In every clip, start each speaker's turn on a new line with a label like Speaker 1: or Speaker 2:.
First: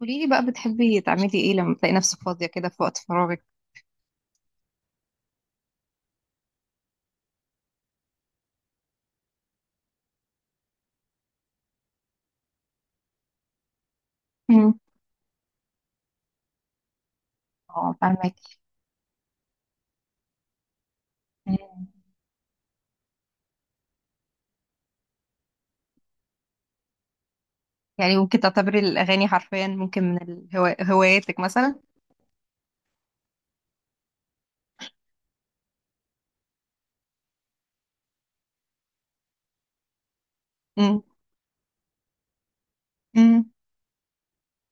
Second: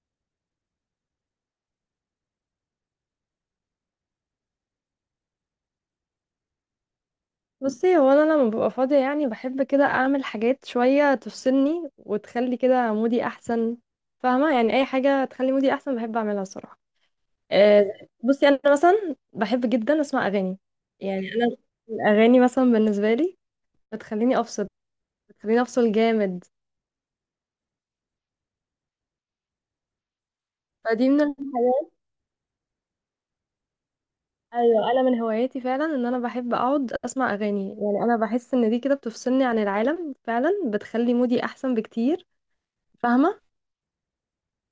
Speaker 1: قولي لي بقى بتحبي تعملي ايه لما تلاقي نفسك فاضية كده في وقت فراغك؟
Speaker 2: بصي، هو انا لما ببقى فاضيه، يعني بحب كده اعمل حاجات شويه تفصلني وتخلي كده مودي احسن. فاهمه؟
Speaker 1: امم.
Speaker 2: يعني اي حاجه تخلي مودي احسن بحب اعملها الصراحه.
Speaker 1: اه،
Speaker 2: آه،
Speaker 1: فاهمك.
Speaker 2: بصي انا مثلا بحب جدا اسمع اغاني. يعني
Speaker 1: مم.
Speaker 2: الاغاني مثلا بالنسبه لي بتخليني افصل، بتخليني افصل جامد.
Speaker 1: يعني ممكن تعتبري الأغاني حرفيا، ممكن من
Speaker 2: فدي من
Speaker 1: هواياتك مثلا.
Speaker 2: الحاجات. ايوه، انا من هواياتي فعلا ان انا بحب اقعد اسمع اغاني. يعني انا بحس ان دي كده بتفصلني عن العالم فعلا،
Speaker 1: امم.
Speaker 2: بتخلي مودي احسن بكتير. فاهمه؟
Speaker 1: امم.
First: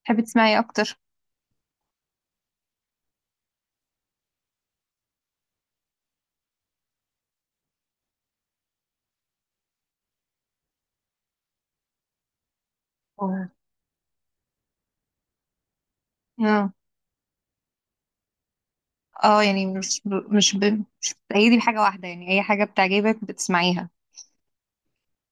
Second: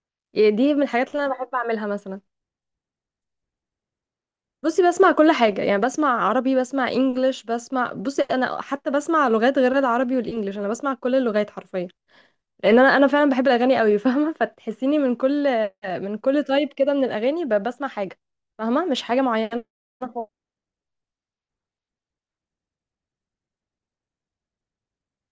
Speaker 1: تحبي
Speaker 2: يعني
Speaker 1: تسمعي
Speaker 2: دي من
Speaker 1: اكتر؟
Speaker 2: الحاجات اللي انا بحب اعملها مثلا. بصي، بسمع كل حاجة. يعني بسمع عربي، بسمع انجليش، بصي انا حتى بسمع لغات غير العربي والانجليش. انا بسمع كل اللغات حرفيا، لان انا فعلا بحب
Speaker 1: أوه.
Speaker 2: الاغاني قوي. فاهمة؟ فتحسيني من كل
Speaker 1: اه،
Speaker 2: تايب كده من الاغاني، بسمع حاجة. فاهمة؟ مش حاجة
Speaker 1: اه،
Speaker 2: معينة
Speaker 1: يعني
Speaker 2: خالص.
Speaker 1: مش بتأيدي بحاجة واحدة، يعني أي حاجة بتعجبك بتسمعيها.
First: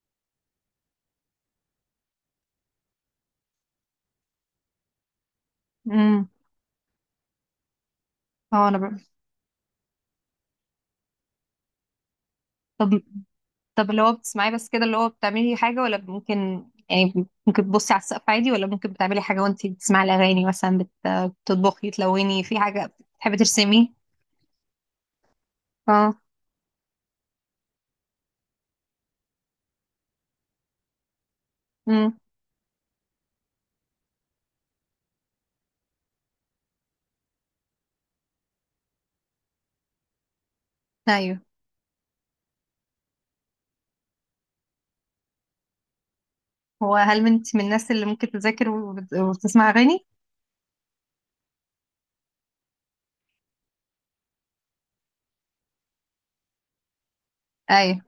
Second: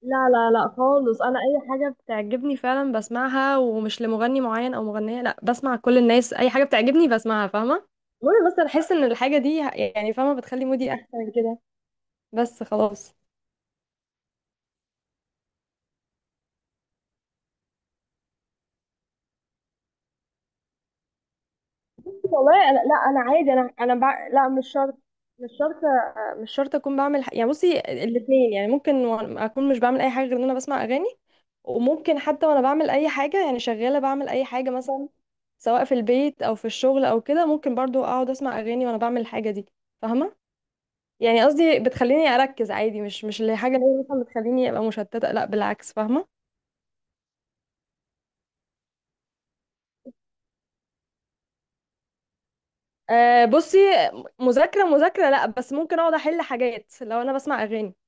Speaker 2: لا لا لا خالص، انا اي حاجة بتعجبني فعلا بسمعها، ومش لمغني معين او مغنية، لا، بسمع كل
Speaker 1: امم.
Speaker 2: الناس. اي حاجة بتعجبني بسمعها. فاهمة؟ المهم بس انا
Speaker 1: اه، أنا
Speaker 2: احس
Speaker 1: ب...
Speaker 2: ان الحاجة دي، يعني فاهمة، بتخلي مودي احسن كده. بس
Speaker 1: طب
Speaker 2: خلاص.
Speaker 1: طب اللي هو بتسمعيه بس كده، اللي هو بتعملي حاجة ولا ممكن؟ يعني ممكن تبصي على السقف عادي، ولا ممكن بتعملي حاجة وانتي بتسمعي الأغاني، مثلا بتطبخي، تلوني في
Speaker 2: والله أنا،
Speaker 1: حاجة،
Speaker 2: لا، أنا
Speaker 1: بتحبي
Speaker 2: عادي،
Speaker 1: ترسمي.
Speaker 2: لا، مش شرط. مش شرط،
Speaker 1: اه.
Speaker 2: مش شرط أكون بعمل يعني بصي، الاتنين. يعني ممكن أكون مش بعمل أي حاجة غير إن أنا بسمع أغاني،
Speaker 1: امم.
Speaker 2: وممكن حتى وأنا بعمل أي حاجة، يعني شغالة بعمل أي حاجة مثلا، سواء في البيت أو في الشغل أو كده، ممكن برضو أقعد أسمع أغاني وأنا بعمل الحاجة دي. فاهمة؟
Speaker 1: ايوه.
Speaker 2: يعني قصدي بتخليني أركز عادي، مش اللي حاجة اللي هي مثلا بتخليني أبقى مشتتة، لا بالعكس. فاهمة؟
Speaker 1: هو هل انت من الناس اللي ممكن تذاكر وبتسمع أغاني؟
Speaker 2: أه، بصي، مذاكرة مذاكرة لا، بس ممكن أقعد أحل حاجات لو أنا بسمع أغاني.
Speaker 1: ايوه.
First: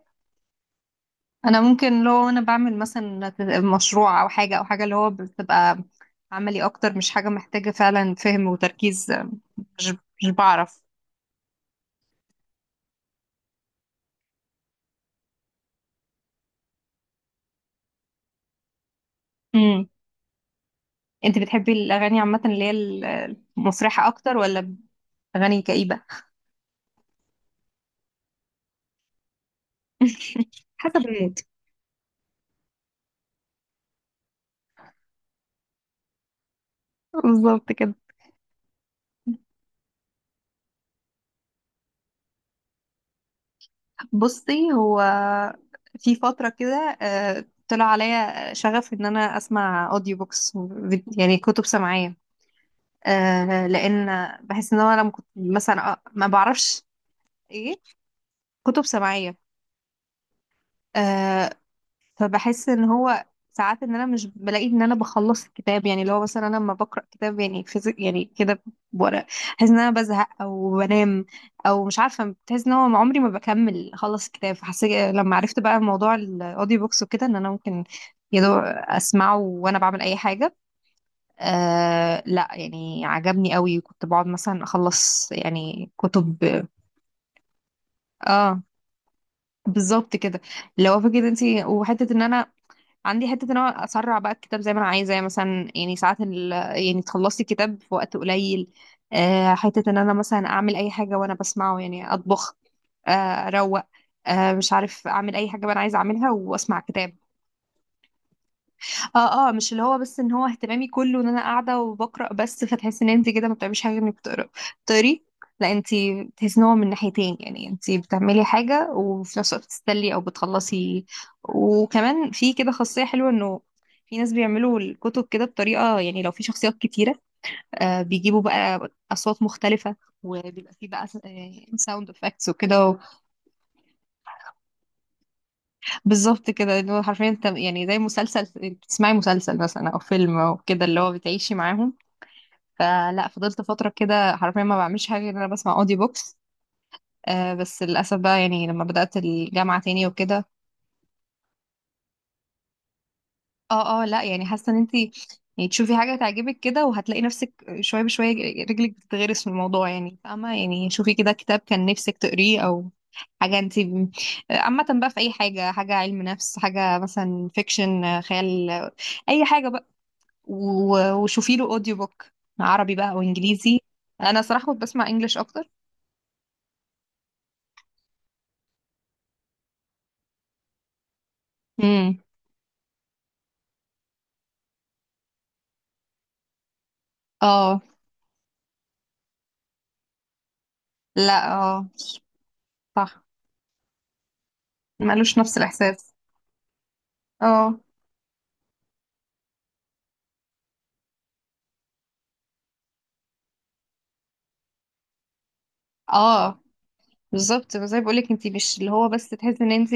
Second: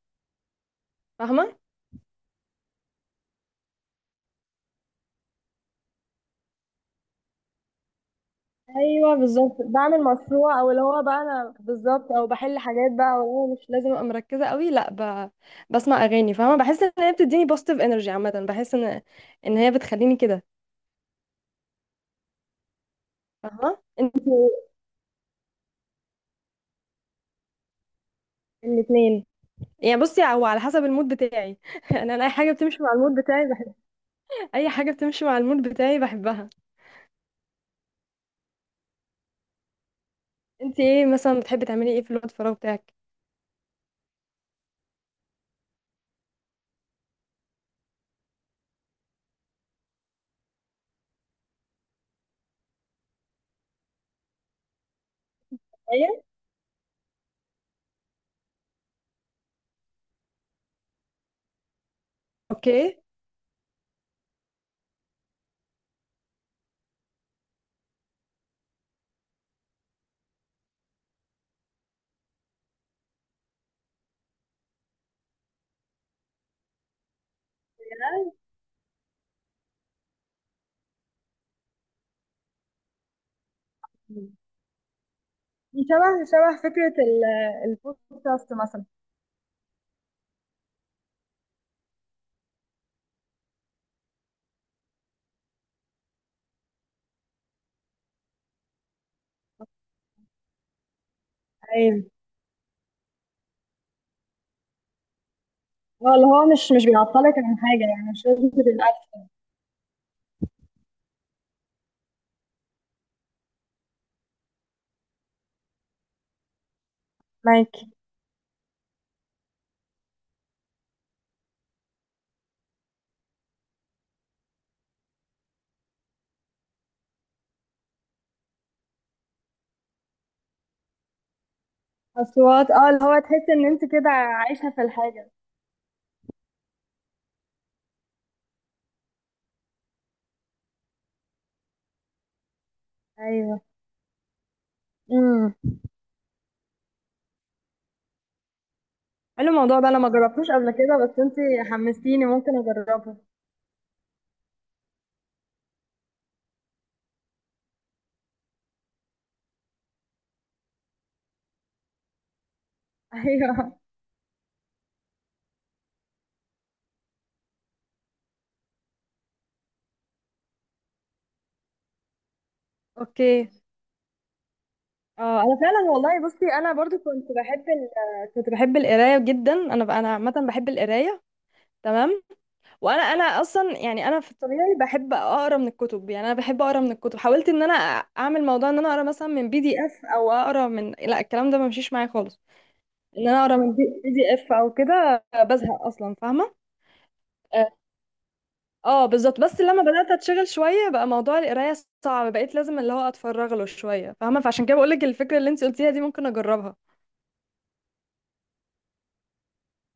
Speaker 2: فاهمة؟
Speaker 1: انا ممكن لو انا بعمل مثلا مشروع او حاجة او حاجة اللي هو بتبقى عملي اكتر، مش حاجة محتاجة فعلا فهم وتركيز.
Speaker 2: ايوه بالظبط،
Speaker 1: مش
Speaker 2: بعمل
Speaker 1: مش
Speaker 2: مشروع او
Speaker 1: بعرف.
Speaker 2: اللي هو بقى انا بالظبط او بحل حاجات بقى، والله مش لازم ابقى مركزه قوي، لا، بسمع اغاني. فاهمه؟ بحس ان هي بتديني بوزيتيف انرجي عامه. بحس ان هي
Speaker 1: امم.
Speaker 2: بتخليني كده.
Speaker 1: انت بتحبي الأغاني عامة، اللي هي
Speaker 2: فاهمه؟
Speaker 1: المفرحة
Speaker 2: انت،
Speaker 1: اكتر، ولا أغاني كئيبة؟
Speaker 2: الاثنين. يعني بصي، هو على حسب
Speaker 1: حسب
Speaker 2: المود
Speaker 1: المود.
Speaker 2: بتاعي. يعني انا اي حاجه بتمشي مع المود بتاعي بحبها، اي حاجه بتمشي مع المود بتاعي بحبها.
Speaker 1: بالظبط كده.
Speaker 2: انت ايه مثلا، بتحبي تعملي ايه في الوقت الفراغ بتاعك؟
Speaker 1: بصي، هو في فترة كده طلع عليا شغف إن أنا أسمع أوديو بوكس، يعني كتب سمعية. لأن بحس إن أنا لما كنت مثلا،
Speaker 2: ايه؟
Speaker 1: ما بعرفش إيه كتب سمعية. فبحس ان
Speaker 2: اوكي.
Speaker 1: هو ساعات ان انا مش بلاقي ان انا بخلص الكتاب، يعني اللي هو مثلا انا لما بقرا كتاب يعني فيزيك يعني كده بورق، بحس ان انا بزهق او بنام، او مش عارفه، بحس ان هو عمري ما بكمل اخلص الكتاب. فحسيت لما عرفت بقى موضوع الاوديو بوكس وكده، ان انا ممكن يا دوب اسمعه وانا بعمل اي حاجه. آه، لا، يعني عجبني قوي، كنت بقعد مثلا اخلص
Speaker 2: دي
Speaker 1: يعني
Speaker 2: شبه
Speaker 1: كتب.
Speaker 2: شبه فكرة البودكاست
Speaker 1: اه،
Speaker 2: مثلا.
Speaker 1: بالظبط كده، لو فكرة، انت وحته ان انا عندي حته ان انا اسرع بقى الكتاب زي ما انا عايزه، يعني مثلا، يعني ساعات يعني تخلصي الكتاب في وقت قليل. حته ان انا مثلا اعمل اي حاجه وانا بسمعه،
Speaker 2: ايوه،
Speaker 1: يعني اطبخ، اروق، مش عارف، اعمل اي حاجه بقى انا عايزه
Speaker 2: اه، اللي
Speaker 1: اعملها
Speaker 2: هو مش
Speaker 1: واسمع
Speaker 2: مش
Speaker 1: كتاب.
Speaker 2: بيعطلك عن حاجة، يعني مش لازم تبقى الأكل
Speaker 1: اه، اه، مش اللي هو بس ان هو اهتمامي كله ان انا قاعده وبقرا بس، فتحس ان انت كده ما بتعمليش حاجه انك بتقرا بتقري، لا انت بتحس ان هو من ناحيتين، يعني
Speaker 2: معاكي.
Speaker 1: انت بتعملي حاجه وفي نفس الوقت بتستلي او بتخلصي. وكمان في كده خاصيه حلوه، انه في ناس بيعملوا الكتب كده بطريقه، يعني لو في شخصيات كتيره، بيجيبوا بقى اصوات مختلفه، وبيبقى في بقى ساوند افكتس
Speaker 2: أصوات، اه،
Speaker 1: وكده.
Speaker 2: اللي هو تحس إن أنت كده عايشة في الحاجة.
Speaker 1: بالظبط كده، اللي هو حرفيا انت يعني زي مسلسل، بتسمعي مسلسل مثلا او فيلم او كده، اللي هو بتعيشي معاهم. فلا، فضلت
Speaker 2: أيوه.
Speaker 1: فترة كده حرفيا ما بعملش حاجة غير إن انا
Speaker 2: امم
Speaker 1: بسمع اوديو بوكس. بس للأسف بقى، يعني لما بدأت
Speaker 2: حلو الموضوع
Speaker 1: الجامعة
Speaker 2: ده، أنا
Speaker 1: تاني
Speaker 2: ما
Speaker 1: وكده.
Speaker 2: جربتوش قبل كده، بس أنت حمستيني، ممكن أجربه.
Speaker 1: اه، اه، لا، يعني حاسة ان انتي يعني تشوفي حاجة تعجبك كده، وهتلاقي نفسك شوية بشوية رجلك بتتغرس في الموضوع، يعني فاهمة، يعني شوفي كده كتاب كان نفسك تقريه او حاجة
Speaker 2: أيوه.
Speaker 1: انتي ب-، عامة بقى في اي حاجة، حاجة علم نفس، حاجة مثلا فيكشن خيال، اي حاجة بقى، وشوفي له اوديو بوك، عربي بقى او
Speaker 2: أوكي.
Speaker 1: انجليزي. انا صراحة كنت بسمع انجليش
Speaker 2: اه، انا
Speaker 1: اكتر.
Speaker 2: فعلا والله، بصي انا برضو كنت بحب القرايه جدا. انا عامه بحب القرايه.
Speaker 1: امم.
Speaker 2: تمام. وانا انا اصلا يعني انا في الطبيعي بحب اقرا من الكتب. يعني انا بحب اقرا من الكتب. حاولت ان انا
Speaker 1: اه،
Speaker 2: اعمل موضوع ان انا اقرا مثلا من PDF او اقرا من، لا،
Speaker 1: لا.
Speaker 2: الكلام ده ما
Speaker 1: اه،
Speaker 2: مشيش معايا خالص.
Speaker 1: صح.
Speaker 2: ان انا اقرا من PDF او كده
Speaker 1: مالوش نفس
Speaker 2: بزهق
Speaker 1: الاحساس.
Speaker 2: اصلا. فاهمه؟ اه،
Speaker 1: اه،
Speaker 2: آه، بالظبط. بس لما بدات اتشغل شويه بقى موضوع القرايه صعب، بقيت لازم اللي هو اتفرغ له شويه. فاهمه؟ فعشان كده بقول لك الفكره اللي انت قلتيها دي ممكن
Speaker 1: اه،
Speaker 2: اجربها.
Speaker 1: بالظبط زي ما بقولك، انت مش اللي هو بس تحسي ان انت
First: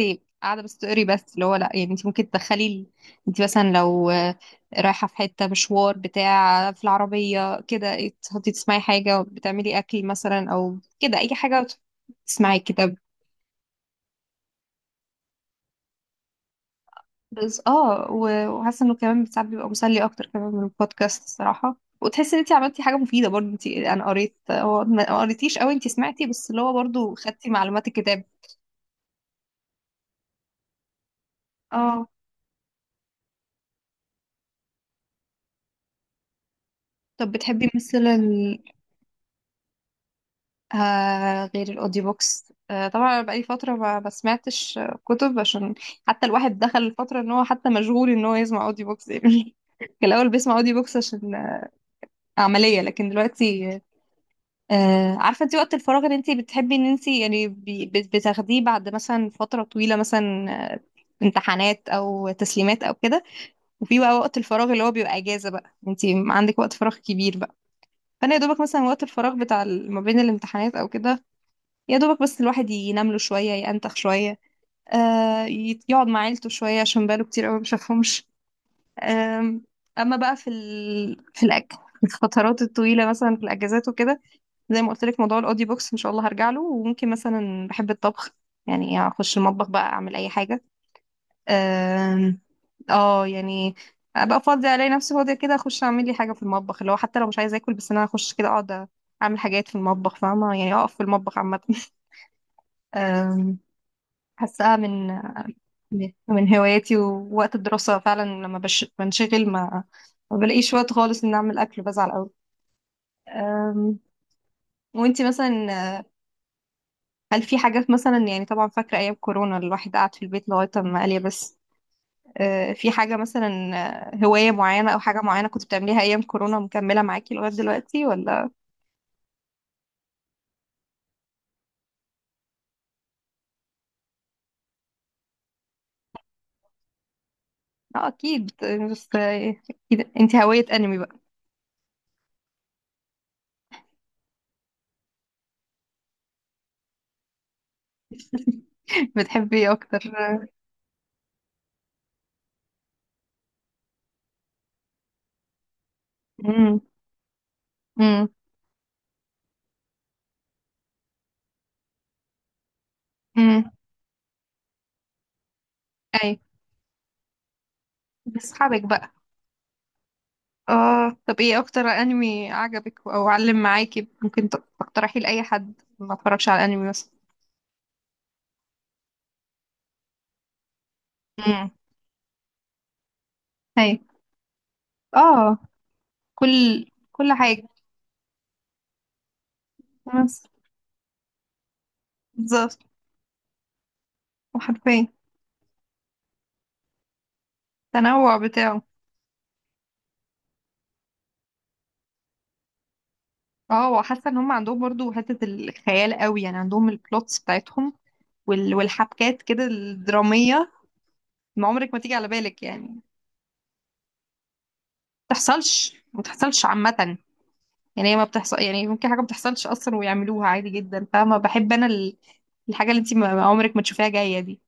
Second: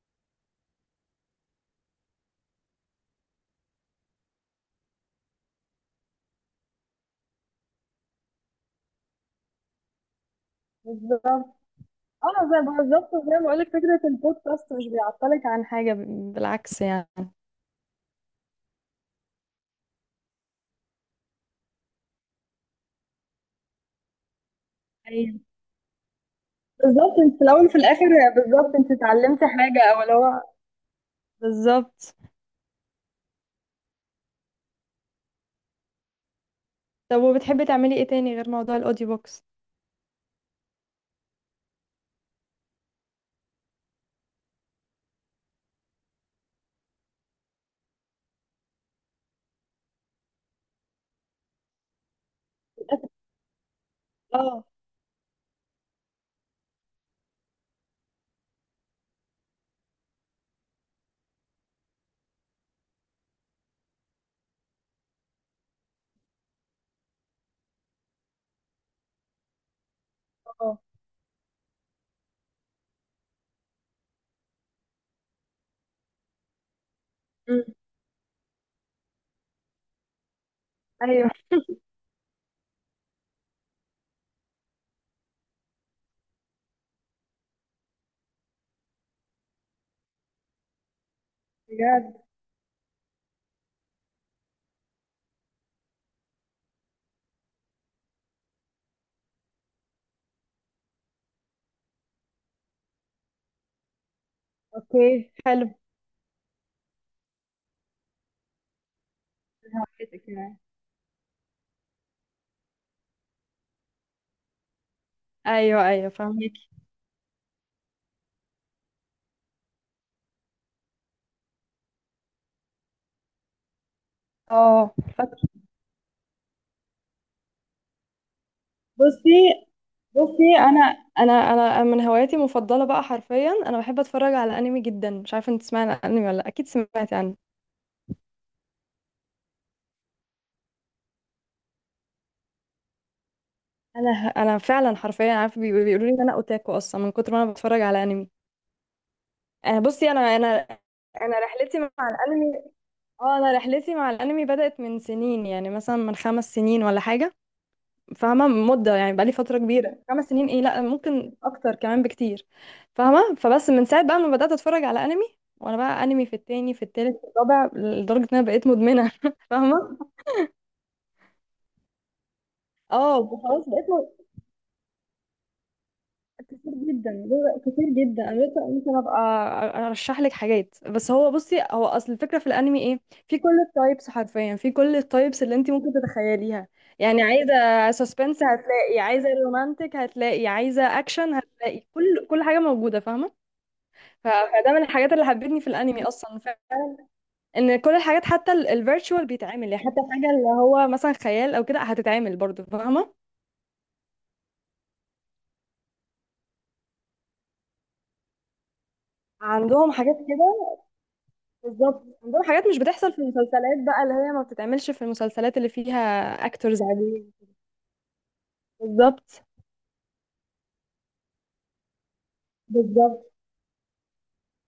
Speaker 1: قاعده بس تقري، بس اللي هو لا، يعني انت ممكن تدخلي انت مثلا لو رايحه في حته مشوار بتاع في العربيه كده، تحطي تسمعي حاجه، بتعملي اكل مثلا او كده اي
Speaker 2: بالظبط.
Speaker 1: حاجه
Speaker 2: اه،
Speaker 1: تسمعي
Speaker 2: زي
Speaker 1: كده.
Speaker 2: بالظبط زي ما بقول لك، فكره البودكاست مش بيعطلك عن حاجه، بالعكس يعني.
Speaker 1: بس اه، وحاسه انه كمان ساعات بيبقى مسلي اكتر كمان من البودكاست الصراحه، وتحسي ان انت عملتي حاجه مفيده برضه، انت انا قريت، هو ما
Speaker 2: أيوة.
Speaker 1: قريتيش قوي، انت سمعتي، بس اللي هو برضه
Speaker 2: بالضبط، أنتِ في
Speaker 1: خدتي
Speaker 2: الأول وفي
Speaker 1: معلومات
Speaker 2: الآخر
Speaker 1: الكتاب.
Speaker 2: بالضبط أنتِ اتعلمتِ حاجة، أو اللي هو
Speaker 1: اه،
Speaker 2: بالظبط. طب
Speaker 1: طب
Speaker 2: وبتحبي
Speaker 1: بتحبي
Speaker 2: تعملي ايه
Speaker 1: مثلا
Speaker 2: تاني غير موضوع الاوديو بوكس؟
Speaker 1: غير الاوديو بوكس؟ طبعا أنا بقالي فتره ما سمعتش كتب، عشان حتى الواحد دخل الفتره ان هو حتى مشغول ان هو يسمع اوديو بوكس يعني. كان الاول بيسمع اوديو بوكس عشان عمليه، لكن دلوقتي
Speaker 2: آه،
Speaker 1: عارفة انت وقت الفراغ اللي انت بتحبي ان انت يعني بتاخديه بعد مثلا فترة طويلة مثلا، آه، امتحانات او تسليمات او كده، وفي بقى وقت الفراغ اللي هو بيبقى اجازة بقى، انت عندك وقت فراغ كبير بقى. فانا يا دوبك مثلا وقت الفراغ بتاع ما بين الامتحانات
Speaker 2: آه،
Speaker 1: او كده، يا دوبك بس الواحد ينام له شوية، ينتخ شوية، يقعد مع عيلته شوية، عشان بقاله كتير قوي ما
Speaker 2: إمم،
Speaker 1: شافهمش. آم، اما بقى في
Speaker 2: أيوه
Speaker 1: في الاكل الفترات الطويلة مثلا في الاجازات وكده، زي ما قلت لك موضوع الاوديو بوكس ان شاء الله هرجع له، وممكن مثلا بحب الطبخ، يعني اخش المطبخ بقى اعمل اي حاجه.
Speaker 2: بجد.
Speaker 1: أم، اه، يعني ابقى فاضيه، الاقي نفسي فاضيه كده، اخش اعمل لي حاجه في المطبخ، اللي هو حتى لو مش عايزه اكل، بس انا اخش كده اقعد اعمل حاجات في المطبخ، فاهمه، يعني اقف في المطبخ عامه. أم، حاساها من
Speaker 2: أوكي حلو.
Speaker 1: من هواياتي. ووقت الدراسه فعلا لما بنشغل، ما
Speaker 2: فهمتِك
Speaker 1: ما
Speaker 2: يعني.
Speaker 1: بلاقيش وقت خالص ان اعمل اكل، بزعل قوي. أم، وانتي
Speaker 2: ايوه،
Speaker 1: مثلا
Speaker 2: ايوه، فهميكي.
Speaker 1: هل في حاجات مثلا، يعني طبعا فاكرة أيام كورونا الواحد قعد في البيت لغاية ما قال يا بس، في حاجة مثلا، هواية معينة
Speaker 2: اه
Speaker 1: أو حاجة
Speaker 2: فاكرة.
Speaker 1: معينة كنت بتعمليها أيام كورونا مكملة معاكي لغاية دلوقتي، ولا؟
Speaker 2: بُصّي، بُصّي. أنا انا انا من هواياتي المفضله بقى، حرفيا انا بحب اتفرج على انمي جدًا. مش عارفه انت تسمعي عن الانمي والّا لأ؟ اكيد سمعتي عنه.
Speaker 1: اه أكيد، يعني بس أكيد، أنت هواية أنمي بقى.
Speaker 2: انا فعلًا حرفيا عارفه، بيقولوا لي ان انا اوتاكو اصلا من كتر ما انا باتفرج على انمي.
Speaker 1: بتحبي إيه
Speaker 2: آه،
Speaker 1: أكتر؟
Speaker 2: بصي انا رحلتي مع الانمي. اه، انا رحلتي مع الانمي بدأت من سنين، يعني مثلا من خمس
Speaker 1: امم.
Speaker 2: سنين ولا حاجه.
Speaker 1: امم.
Speaker 2: فاهمه مده؟ يعني بقالي فتره كبيره، 5 سنين، ايه لا، ممكن اكتر كمان بكتير. فاهمه؟ فبس
Speaker 1: امم.
Speaker 2: من ساعه بقى ما بدأت اتفرج على انمي، وانا بقى انمي في
Speaker 1: أي.
Speaker 2: التاني، في التالت، في الرابع، لدرجه ان انا بقيت
Speaker 1: بأصحابك بقى.
Speaker 2: مدمنه. فاهمه؟
Speaker 1: اه، طب ايه أكتر أنمي عجبك أو
Speaker 2: اه
Speaker 1: علم
Speaker 2: خلاص بقيت.
Speaker 1: معاكي، ممكن تقترحي لأي حد ما اتفرجش
Speaker 2: كتير
Speaker 1: على أنمي مثلا؟
Speaker 2: جدا، كتير جدا. انا لسه ممكن ابقى ارشح لك حاجات، بس هو بصي،
Speaker 1: امم.
Speaker 2: هو اصل الفكره في الانمي ايه، في كل
Speaker 1: أي.
Speaker 2: التايبس حرفيا، في كل التايبس اللي
Speaker 1: اه،
Speaker 2: انت ممكن تتخيليها.
Speaker 1: كل
Speaker 2: يعني
Speaker 1: كل
Speaker 2: عايزه سسبنس هتلاقي، عايزه رومانتك
Speaker 1: حاجة.
Speaker 2: هتلاقي، عايزه اكشن هتلاقي، كل حاجه
Speaker 1: بالظبط.
Speaker 2: موجوده. فاهمه؟ فده من
Speaker 1: وحرفيا
Speaker 2: الحاجات اللي حبتني في الانمي اصلا، ان كل الحاجات
Speaker 1: التنوع
Speaker 2: حتى
Speaker 1: بتاعه.
Speaker 2: الفيرتشوال بيتعمل، يعني حتى الحاجه اللي هو مثلا خيال او كده هتتعمل برضه. فاهمه؟
Speaker 1: اه، وحاسه ان هم عندهم برضو حته الخيال قوي، يعني عندهم البلوتس بتاعتهم والحبكات كده
Speaker 2: عندهم حاجات كده.
Speaker 1: الدراميه، ما عمرك ما
Speaker 2: بالظبط،
Speaker 1: تيجي على
Speaker 2: عندهم
Speaker 1: بالك،
Speaker 2: حاجات مش
Speaker 1: يعني ما
Speaker 2: بتحصل في المسلسلات بقى، اللي هي ما بتتعملش في المسلسلات اللي فيها
Speaker 1: بتحصلش ما بتحصلش
Speaker 2: اكتورز
Speaker 1: عامه،
Speaker 2: عاديين.
Speaker 1: يعني هي ما بتحصل، يعني ممكن حاجه ما
Speaker 2: بالظبط،
Speaker 1: بتحصلش اصلا ويعملوها عادي جدا، فاهمه، بحب انا الحاجه اللي انت
Speaker 2: بالظبط.
Speaker 1: ما عمرك ما تشوفيها جايه دي.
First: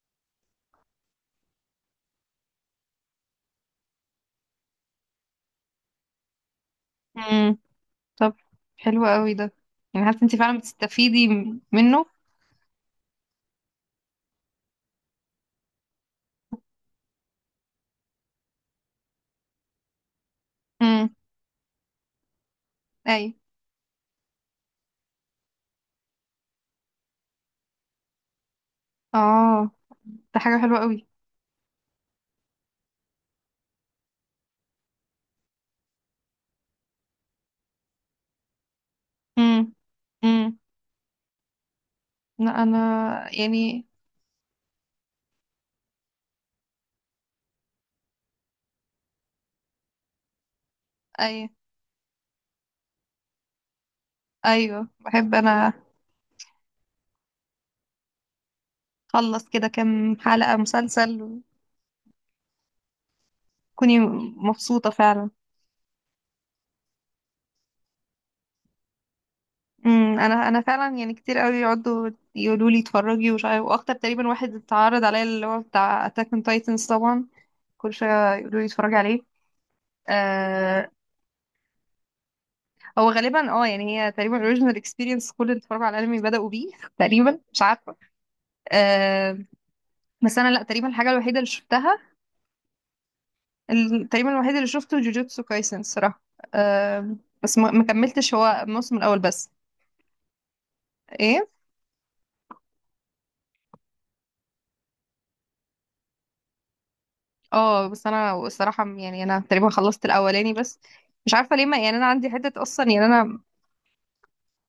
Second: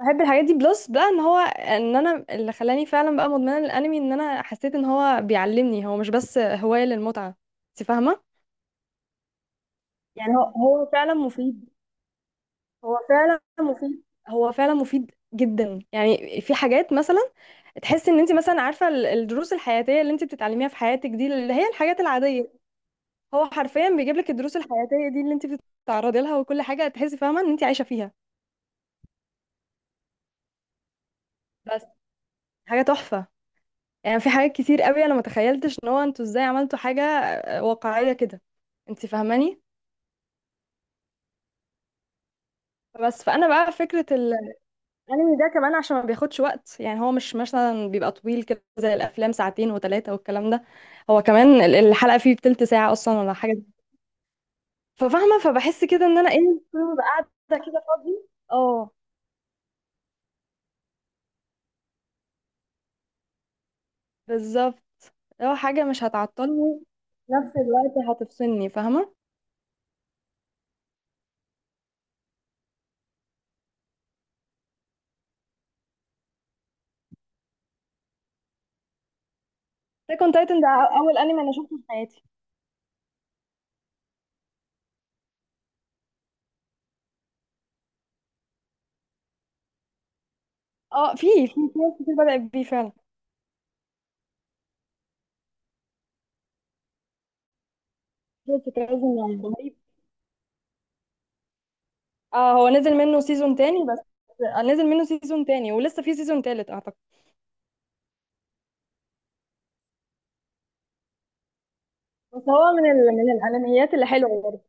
Speaker 2: بحب الحاجات دي، بلس بقى ان هو، ان انا اللي خلاني فعلا بقى مدمنه للانمي، ان انا حسيت ان هو بيعلمني، هو مش بس هوايه للمتعه.
Speaker 1: امم.
Speaker 2: انت فاهمه؟
Speaker 1: طب حلو قوي ده، يعني حاسه انت
Speaker 2: يعني هو
Speaker 1: فعلا
Speaker 2: هو فعلا
Speaker 1: بتستفيدي
Speaker 2: مفيد،
Speaker 1: منه.
Speaker 2: هو فعلا مفيد، هو فعلا مفيد جدا. يعني في حاجات مثلا، تحس ان انت مثلا عارفه الدروس الحياتيه اللي انت بتتعلميها في حياتك
Speaker 1: امم.
Speaker 2: دي، اللي هي الحاجات العاديه،
Speaker 1: اي.
Speaker 2: هو حرفيا بيجيب لك الدروس الحياتيه دي اللي انت بتتعرضي لها، وكل حاجه تحسي، فاهمه، ان انت عايشه فيها.
Speaker 1: اه، ده حاجه حلوه قوي.
Speaker 2: بس حاجه تحفه. يعني في حاجات كتير قوي انا ما تخيلتش ان هو انتوا ازاي عملتوا حاجه واقعيه كده. انت فاهماني؟
Speaker 1: امم. لا انا
Speaker 2: بس فانا بقى
Speaker 1: يعني.
Speaker 2: فكره الانمي ده كمان عشان ما بياخدش وقت. يعني هو مش مثلا بيبقى طويل كده زي الافلام، ساعتين وثلاثه والكلام ده. هو
Speaker 1: اي.
Speaker 2: كمان الحلقه فيه بتلت ساعه اصلا ولا حاجه.
Speaker 1: ايوه، بحب
Speaker 2: ففاهمه؟
Speaker 1: انا
Speaker 2: فبحس كده ان انا ايه، طول ما ببقى قاعده كده فاضيه، اه
Speaker 1: اخلص كده كام حلقة مسلسل وكوني
Speaker 2: بالظبط،
Speaker 1: مبسوطة فعلا.
Speaker 2: لو حاجة مش هتعطلني في نفس الوقت هتفصلني. فاهمة؟
Speaker 1: امم. انا فعلا يعني كتير قوي يقعدوا يقولوا لي اتفرجي ومش عارف، واكتر تقريبا واحد اتعرض عليا اللي هو بتاع اتاك اون تايتنز، طبعا كل شوية يقولوا لي اتفرجي عليه.
Speaker 2: تكون تايتن ده
Speaker 1: آه.
Speaker 2: أول أنمي أنا شفته في حياتي.
Speaker 1: هو غالبا اه، يعني هي تقريبا اوريجينال اكسبيرينس، كل اللي اتفرجوا على الانمي بدأوا بيه تقريبا، مش عارفة. آه، بس انا لا، تقريبا الحاجة
Speaker 2: اه، في
Speaker 1: الوحيدة اللي
Speaker 2: في في ناس
Speaker 1: شفتها
Speaker 2: كتير بدأت بيه فعلا.
Speaker 1: تقريبا الوحيد اللي شفته جوجوتسو كايسن الصراحة. بس ما كملتش، هو
Speaker 2: شفت كذا.
Speaker 1: الموسم الأول
Speaker 2: يعني
Speaker 1: بس.
Speaker 2: رهيب.
Speaker 1: ايه.
Speaker 2: اه، هو نزل منه سيزون تاني بس. آه، نزل منه سيزون تاني، ولسه في سيزون تالت أعتقد.
Speaker 1: اه، بس انا الصراحة يعني انا تقريبا خلصت الأولاني بس، مش عارفة ليه، ما يعني انا عندي
Speaker 2: بس
Speaker 1: حتة
Speaker 2: هو
Speaker 1: اصلا، يعني
Speaker 2: من
Speaker 1: انا.
Speaker 2: الأنميات اللي حلوة برضه.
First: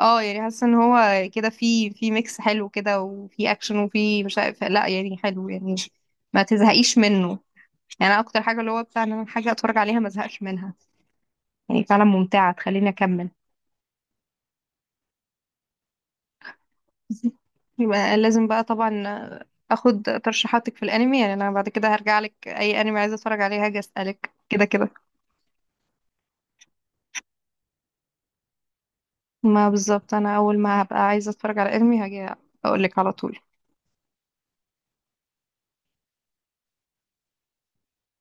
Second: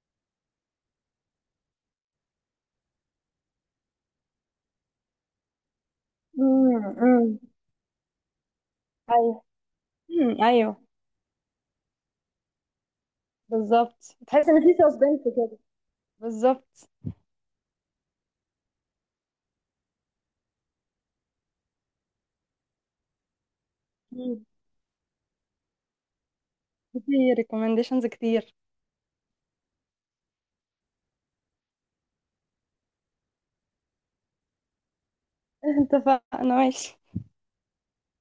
Speaker 1: اه، يعني حاسة ان هو كده في ميكس حلو كده، وفي اكشن، وفي مش عارف، لا يعني حلو، يعني ما
Speaker 2: امم،
Speaker 1: تزهقيش
Speaker 2: امم،
Speaker 1: منه، يعني أنا اكتر حاجة اللي هو بتاع ان انا
Speaker 2: ايوه،
Speaker 1: حاجة اتفرج عليها ما
Speaker 2: امم،
Speaker 1: ازهقش منها،
Speaker 2: ايوه،
Speaker 1: يعني فعلا ممتعة تخليني اكمل.
Speaker 2: بالظبط. تحس ان في سسبنس كده. بالظبط.
Speaker 1: يبقى لازم بقى طبعا اخد ترشيحاتك في الانمي، يعني انا بعد كده هرجع لك اي انمي عايزه اتفرج عليه هاجي اسالك
Speaker 2: مم.
Speaker 1: كده كده.
Speaker 2: في ريكومنديشنز كتير.
Speaker 1: ما بالظبط انا اول ما هبقى عايزه اتفرج على انمي هاجي اقول لك على طول.
Speaker 2: اتفقنا، ماشي.